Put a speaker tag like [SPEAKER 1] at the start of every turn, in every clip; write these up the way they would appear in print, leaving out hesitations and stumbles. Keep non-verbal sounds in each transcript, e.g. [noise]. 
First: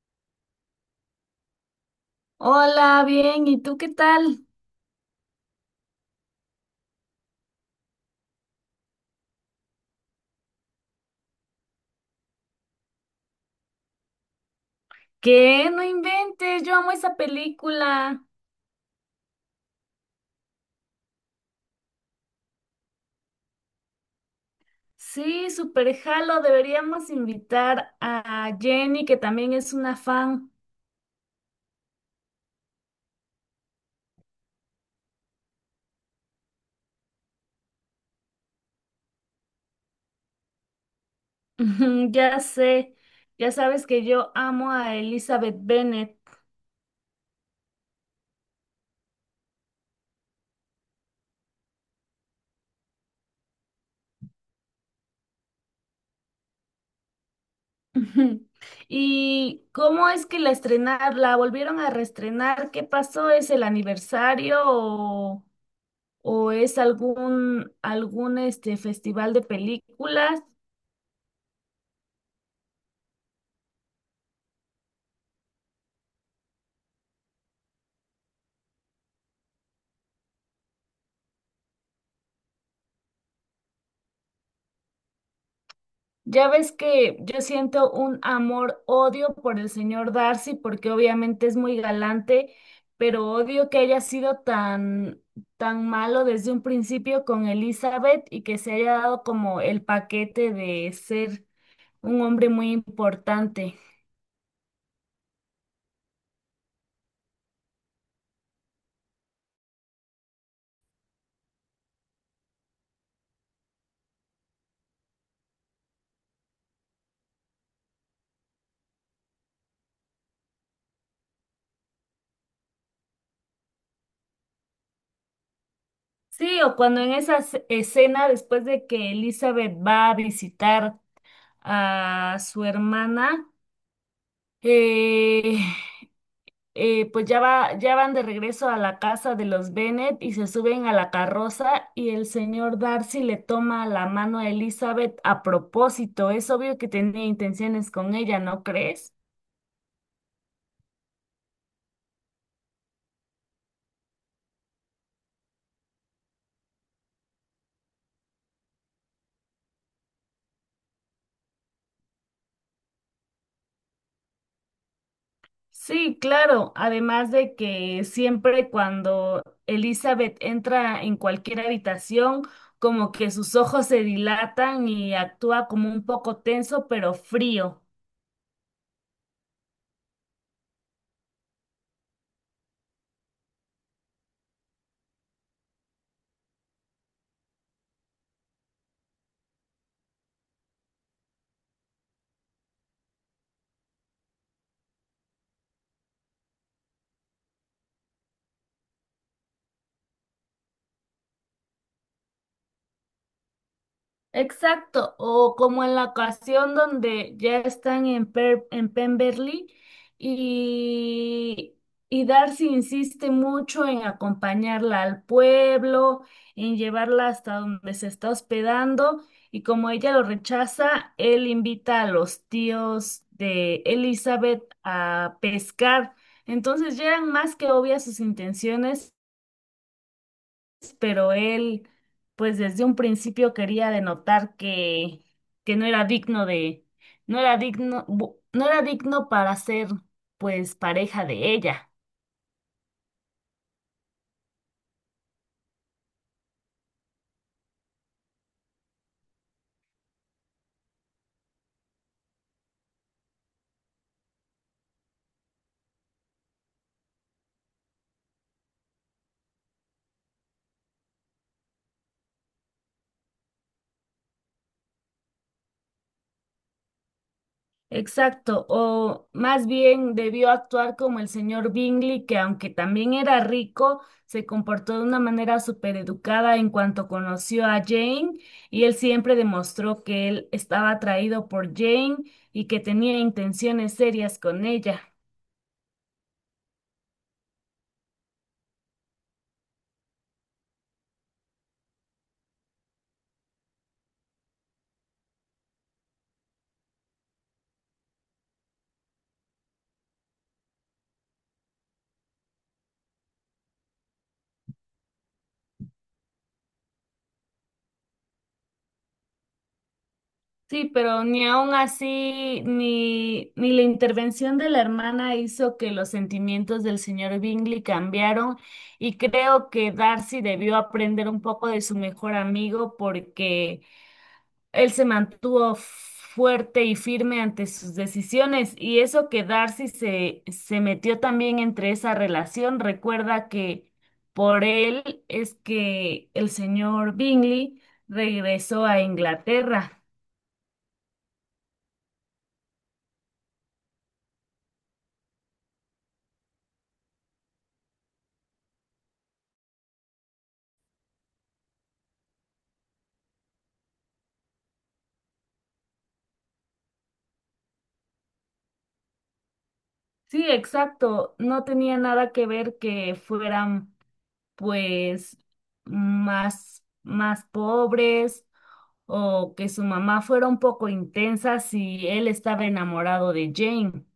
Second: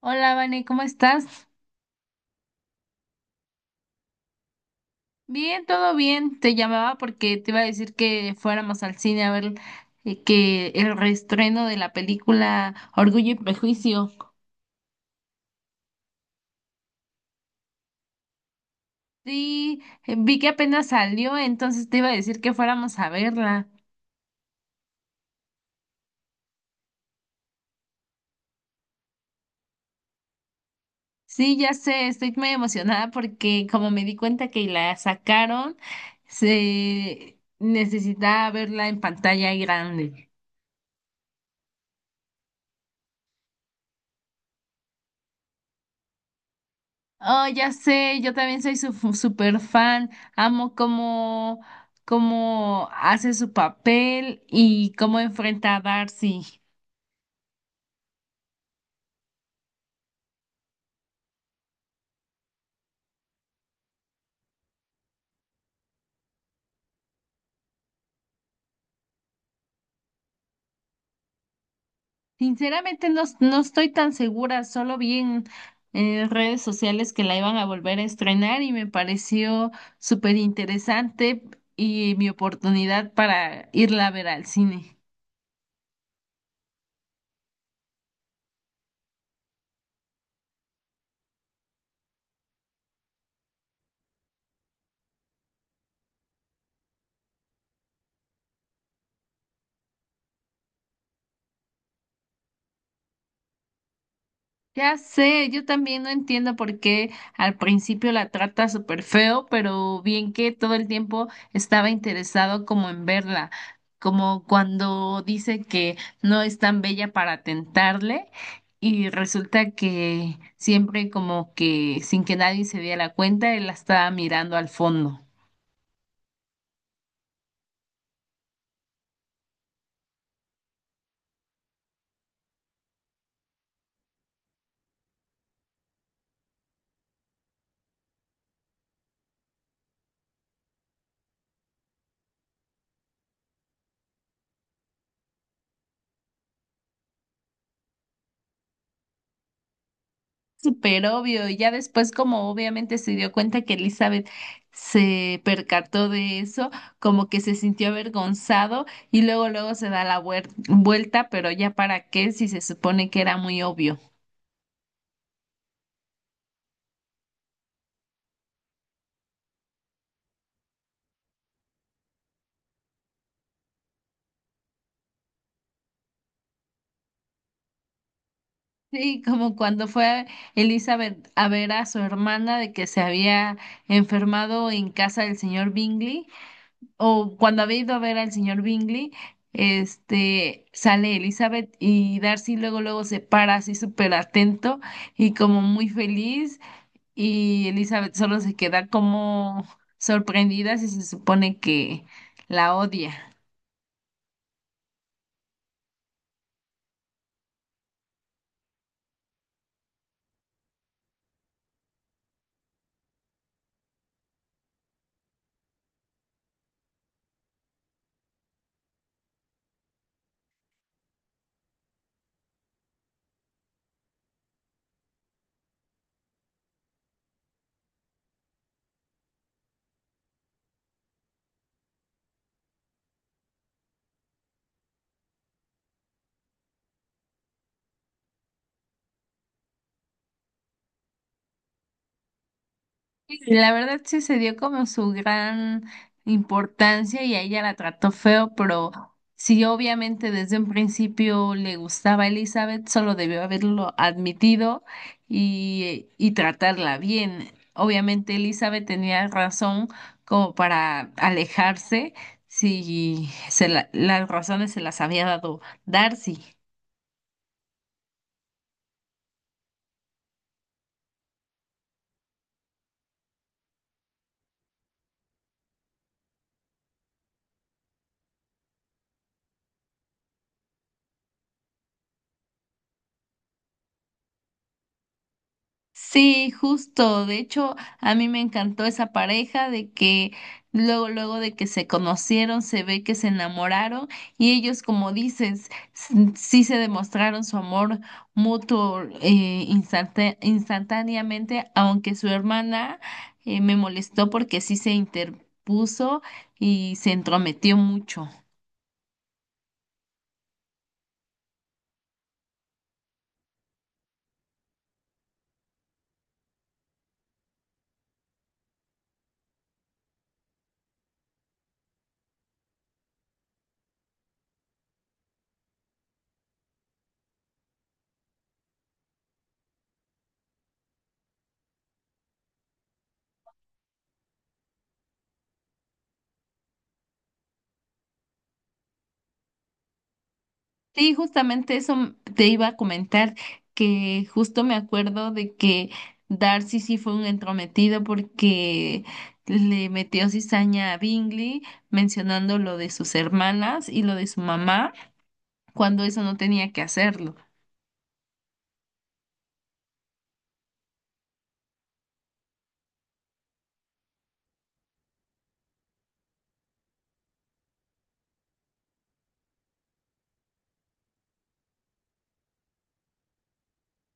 [SPEAKER 1] Hola, Vane, ¿cómo estás?
[SPEAKER 2] Hola, bien, ¿y tú qué tal?
[SPEAKER 1] Bien, todo bien. Te llamaba porque te iba a decir que fuéramos al cine a ver que el reestreno de la película Orgullo y Prejuicio.
[SPEAKER 2] ¿Qué? No inventes, yo amo esa película.
[SPEAKER 1] Sí, vi que apenas salió, entonces te iba a decir que fuéramos a verla.
[SPEAKER 2] Sí, súper jalo, deberíamos invitar a Jenny, que también es una fan.
[SPEAKER 1] Sí, ya sé, estoy muy emocionada porque como me di cuenta que la sacaron, se necesitaba verla en pantalla grande.
[SPEAKER 2] [laughs] Ujú, ya sé, ya sabes que yo amo a Elizabeth Bennet.
[SPEAKER 1] Oh, ya sé, yo también soy su super fan. Amo cómo hace su papel y cómo enfrenta a Darcy.
[SPEAKER 2] [laughs] Ujú. ¿Y cómo es que la volvieron a reestrenar? ¿Qué pasó? ¿Es el aniversario o es algún festival de películas?
[SPEAKER 1] Sinceramente no, no estoy tan segura, solo vi en redes sociales que la iban a volver a estrenar y me pareció súper interesante y mi oportunidad para irla a ver al cine.
[SPEAKER 2] Ya ves que yo siento un amor-odio por el señor Darcy, porque obviamente es muy galante, pero odio que haya sido tan malo desde un principio con Elizabeth y que se haya dado como el paquete de ser un hombre muy importante.
[SPEAKER 1] Ya sé, yo también no entiendo por qué al principio la trata súper feo, pero bien que todo el tiempo estaba interesado como en verla, como cuando dice que no es tan bella para tentarle y resulta que siempre como que sin que nadie se diera cuenta, él la estaba mirando al fondo.
[SPEAKER 2] Sí, o cuando en esa escena, después de que Elizabeth va a visitar a su hermana, eh, pues ya van de regreso a la casa de los Bennet y se suben a la carroza y el señor Darcy le toma la mano a Elizabeth a propósito. Es obvio que tenía intenciones con ella, ¿no crees?
[SPEAKER 1] Súper obvio. Y ya después, como obviamente se dio cuenta que Elizabeth se percató de eso, como que se sintió avergonzado y luego, luego se da la vuelta, pero ya para qué si se supone que era muy obvio.
[SPEAKER 2] Sí, claro. Además de que siempre cuando Elizabeth entra en cualquier habitación, como que sus ojos se dilatan y actúa como un poco tenso, pero frío.
[SPEAKER 1] Sí, como cuando fue Elizabeth a ver a su hermana de que se había enfermado en casa del señor Bingley. O cuando había ido a ver al señor Bingley, este, sale Elizabeth y Darcy luego luego se para así súper atento y como muy feliz y Elizabeth solo se queda como sorprendida si se supone que la odia.
[SPEAKER 2] Exacto, o como en la ocasión donde ya están en Pemberley y, y Darcy insiste mucho en acompañarla al pueblo, en llevarla hasta donde se está hospedando y como ella lo rechaza, él invita a los tíos de Elizabeth a pescar. Entonces ya eran más que obvias sus intenciones pero él, pues desde un principio quería denotar que no era digno de, no era digno, no era digno para ser, pues, pareja de ella.
[SPEAKER 1] Sí, la verdad sí se dio como su gran importancia y a ella la trató feo, pero sí obviamente desde un principio le gustaba a Elizabeth, solo debió haberlo admitido y tratarla bien. Obviamente Elizabeth tenía razón como para alejarse si las razones se las había dado Darcy.
[SPEAKER 2] Exacto, o más bien debió actuar como el señor Bingley, que aunque también era rico, se comportó de una manera súper educada en cuanto conoció a Jane, y él siempre demostró que él estaba atraído por Jane y que tenía intenciones serias con ella.
[SPEAKER 1] Sí, justo. De hecho, a mí me encantó esa pareja de que luego, luego de que se conocieron, se ve que se enamoraron y ellos, como dices, sí se demostraron su amor mutuo instantáneamente, aunque su hermana me molestó porque sí se interpuso y se entrometió mucho.
[SPEAKER 2] Sí, pero ni aun así, ni la intervención de la hermana hizo que los sentimientos del señor Bingley cambiaron y creo que Darcy debió aprender un poco de su mejor amigo porque él se mantuvo fuerte y firme ante sus decisiones y eso que se metió también entre esa relación. Recuerda que por él es que el señor Bingley regresó a Inglaterra.
[SPEAKER 1] Sí, justamente eso te iba a comentar, que justo me acuerdo de que Darcy sí fue un entrometido porque le metió cizaña a Bingley mencionando lo de sus hermanas y lo de su mamá, cuando eso no tenía que hacerlo.
[SPEAKER 2] Sí, exacto. No tenía nada que ver que fueran, pues, más pobres o que su mamá fuera un poco intensa si él estaba enamorado de Jane.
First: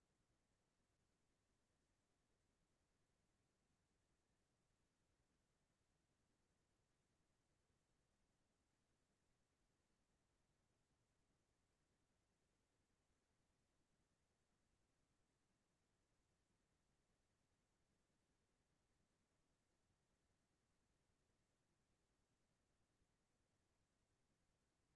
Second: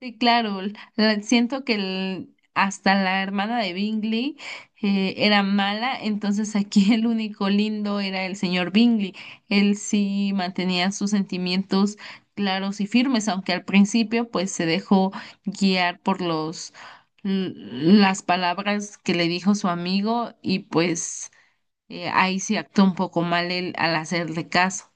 [SPEAKER 1] Sí, claro, siento que hasta la hermana de Bingley era mala, entonces aquí [laughs] el único lindo era el señor Bingley. Él sí mantenía sus sentimientos claros y firmes, aunque al principio pues se dejó guiar por los las palabras que le dijo su amigo y pues ahí sí actuó un poco mal él al hacerle caso.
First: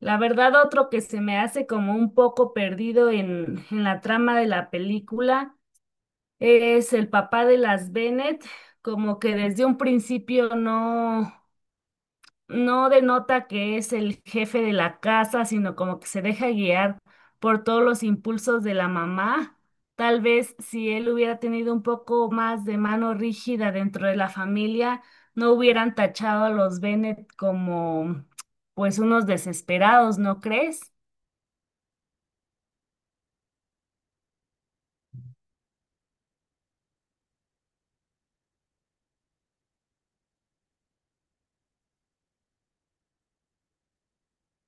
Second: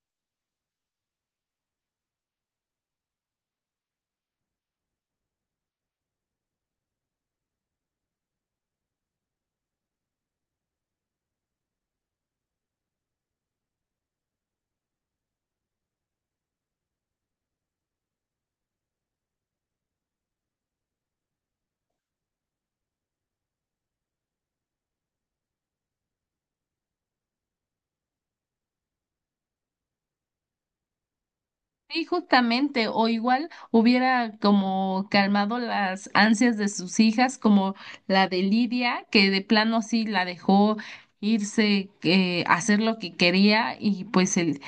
[SPEAKER 2] La verdad, otro que se me hace como un poco perdido en la trama de la película es el papá de las Bennett, como que desde un principio no, no denota que es el jefe de la casa, sino como que se deja guiar por todos los impulsos de la mamá. Tal vez si él hubiera tenido un poco más de mano rígida dentro de la familia, no hubieran tachado a los Bennett como pues unos desesperados, ¿no crees?
[SPEAKER 1] Sí, justamente, o igual hubiera como calmado las ansias de sus hijas, como la de Lidia, que de plano sí la dejó irse, a hacer lo que quería y pues él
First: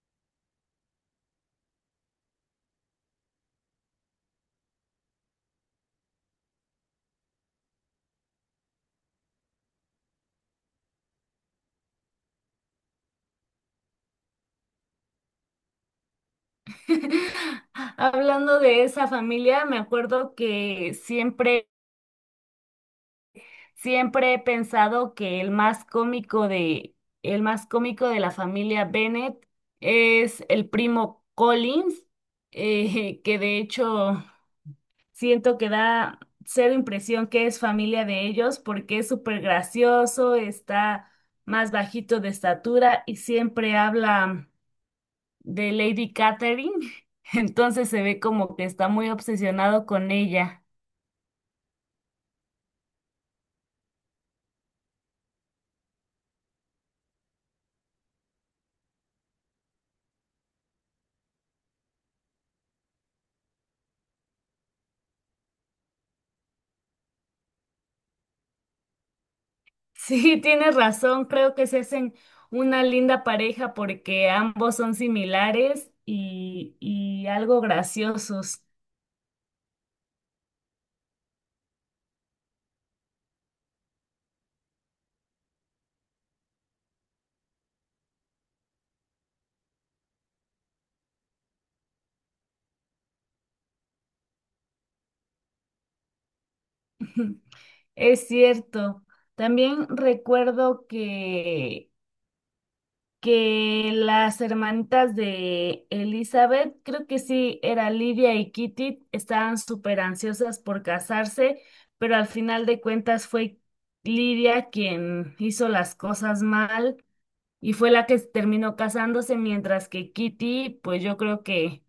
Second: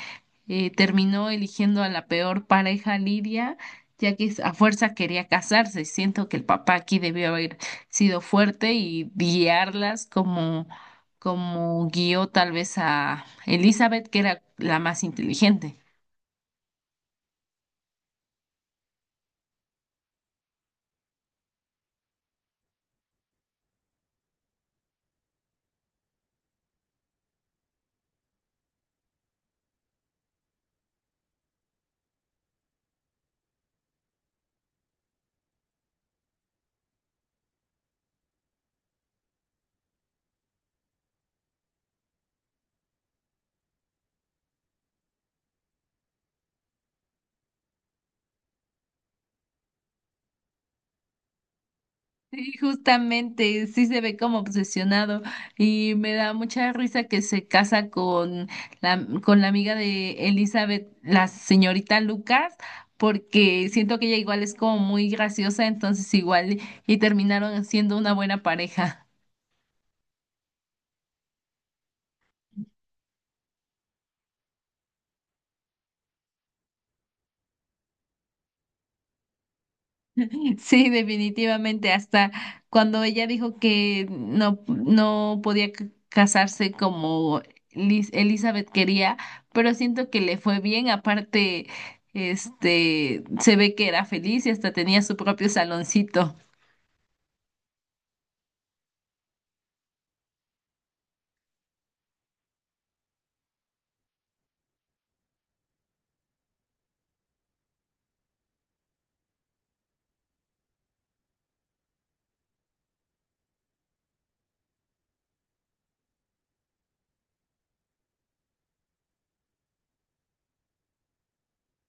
[SPEAKER 1] terminó eligiendo a la peor pareja Lidia, ya que a fuerza quería casarse. Siento que el papá aquí debió haber sido fuerte y guiarlas como guió tal vez a Elizabeth, que era la más inteligente.
[SPEAKER 2] [laughs] Hablando de esa familia, me acuerdo que siempre he pensado que el más cómico de la familia Bennett es el primo Collins, que de hecho siento que da cero impresión que es familia de ellos porque es súper gracioso, está más bajito de estatura y siempre habla de Lady Catherine. [laughs] Entonces se ve como que está muy obsesionado con ella.
[SPEAKER 1] Sí, justamente, sí se ve como obsesionado y me da mucha risa que se casa con la amiga de Elizabeth, la señorita Lucas, porque siento que ella igual es como muy graciosa, entonces igual y terminaron siendo una buena pareja.
[SPEAKER 2] Sí, tienes razón, creo que se hacen una linda pareja porque ambos son similares y algo graciosos.
[SPEAKER 1] Sí, definitivamente, hasta cuando ella dijo que no, no podía casarse como Elizabeth quería, pero siento que le fue bien, aparte, este, se ve que era feliz y hasta tenía su propio saloncito.
[SPEAKER 2] [laughs] Es cierto. También recuerdo que las hermanitas de Elizabeth, creo que sí, era Livia y Kitty, estaban súper ansiosas por casarse, pero al final de cuentas fue Livia quien hizo las cosas mal y fue la que terminó casándose, mientras que Kitty, pues yo creo que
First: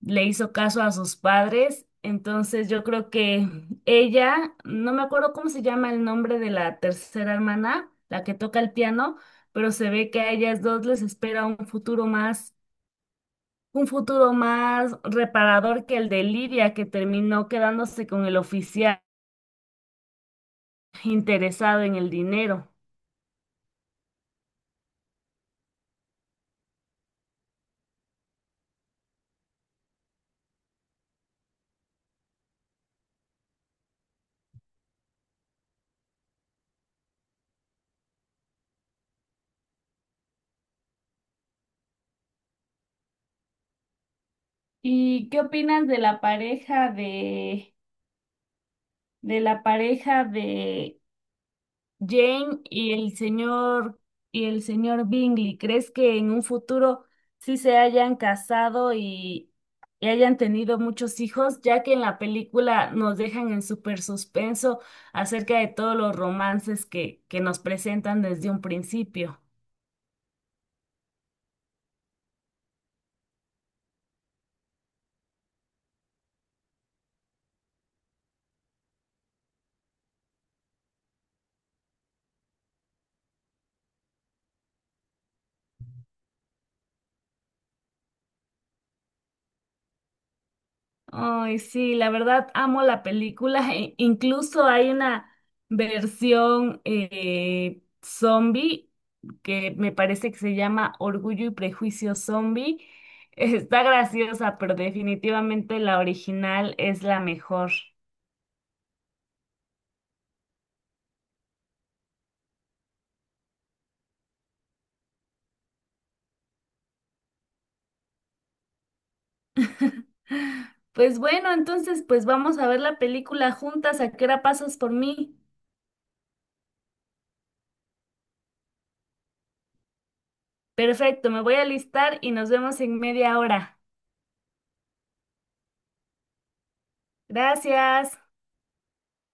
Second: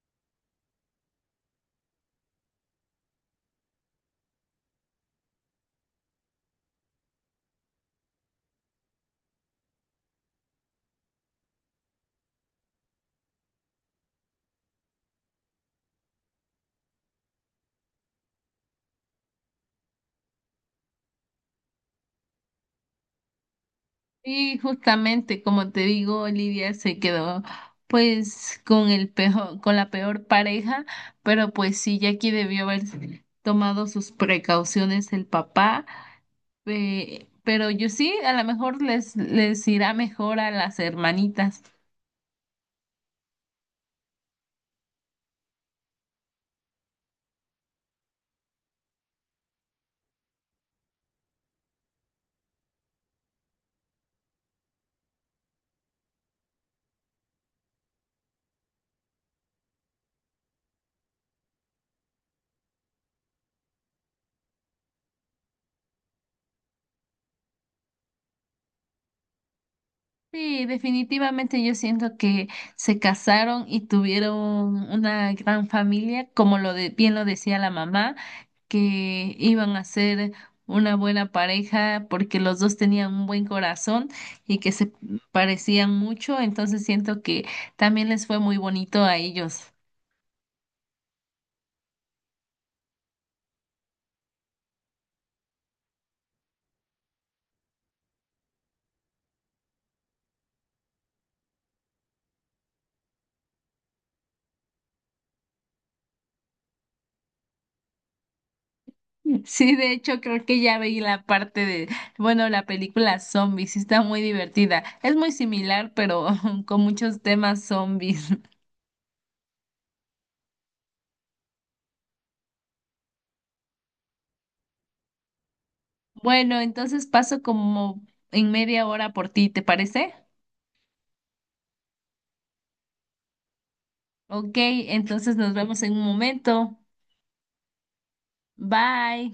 [SPEAKER 2] le hizo caso a sus padres. Entonces yo creo que ella, no me acuerdo cómo se llama el nombre de la tercera hermana, la que toca el piano, pero se ve que a ellas dos les espera un futuro más reparador que el de Lidia, que terminó quedándose con el oficial interesado en el dinero.
[SPEAKER 1] Y justamente, como te digo, Olivia se quedó pues con el peor, con la peor pareja, pero pues sí, Jackie debió haber tomado sus precauciones el papá. Pero yo sí, a lo mejor les irá mejor a las hermanitas.
[SPEAKER 2] ¿Y qué opinas de la pareja de Jane y el señor Bingley? ¿Crees que en un futuro sí se hayan casado y hayan tenido muchos hijos? Ya que en la película nos dejan en súper suspenso acerca de todos los romances que nos presentan desde un principio.
[SPEAKER 1] Sí, definitivamente yo siento que se casaron y tuvieron una gran familia, como bien lo decía la mamá, que iban a ser una buena pareja porque los dos tenían un buen corazón y que se parecían mucho, entonces siento que también les fue muy bonito a ellos.
[SPEAKER 2] Ay, sí, la verdad amo la película. Incluso hay una versión zombie que me parece que se llama Orgullo y Prejuicio Zombie. [laughs] Está graciosa, pero definitivamente la original es la mejor.
[SPEAKER 1] Sí, de hecho creo que ya veí la parte bueno, la película Zombies, sí está muy divertida. Es muy similar, pero [laughs] con muchos temas zombies. [laughs]
[SPEAKER 2] [laughs] Pues bueno, entonces pues vamos a ver la película juntas. ¿A qué hora pasas por mí?
[SPEAKER 1] Bueno, entonces paso como en media hora por ti, ¿te parece?
[SPEAKER 2] Perfecto, me voy a listar y nos vemos en media hora.
[SPEAKER 1] Ok, entonces nos vemos en un momento.
[SPEAKER 2] Gracias.
[SPEAKER 1] Bye.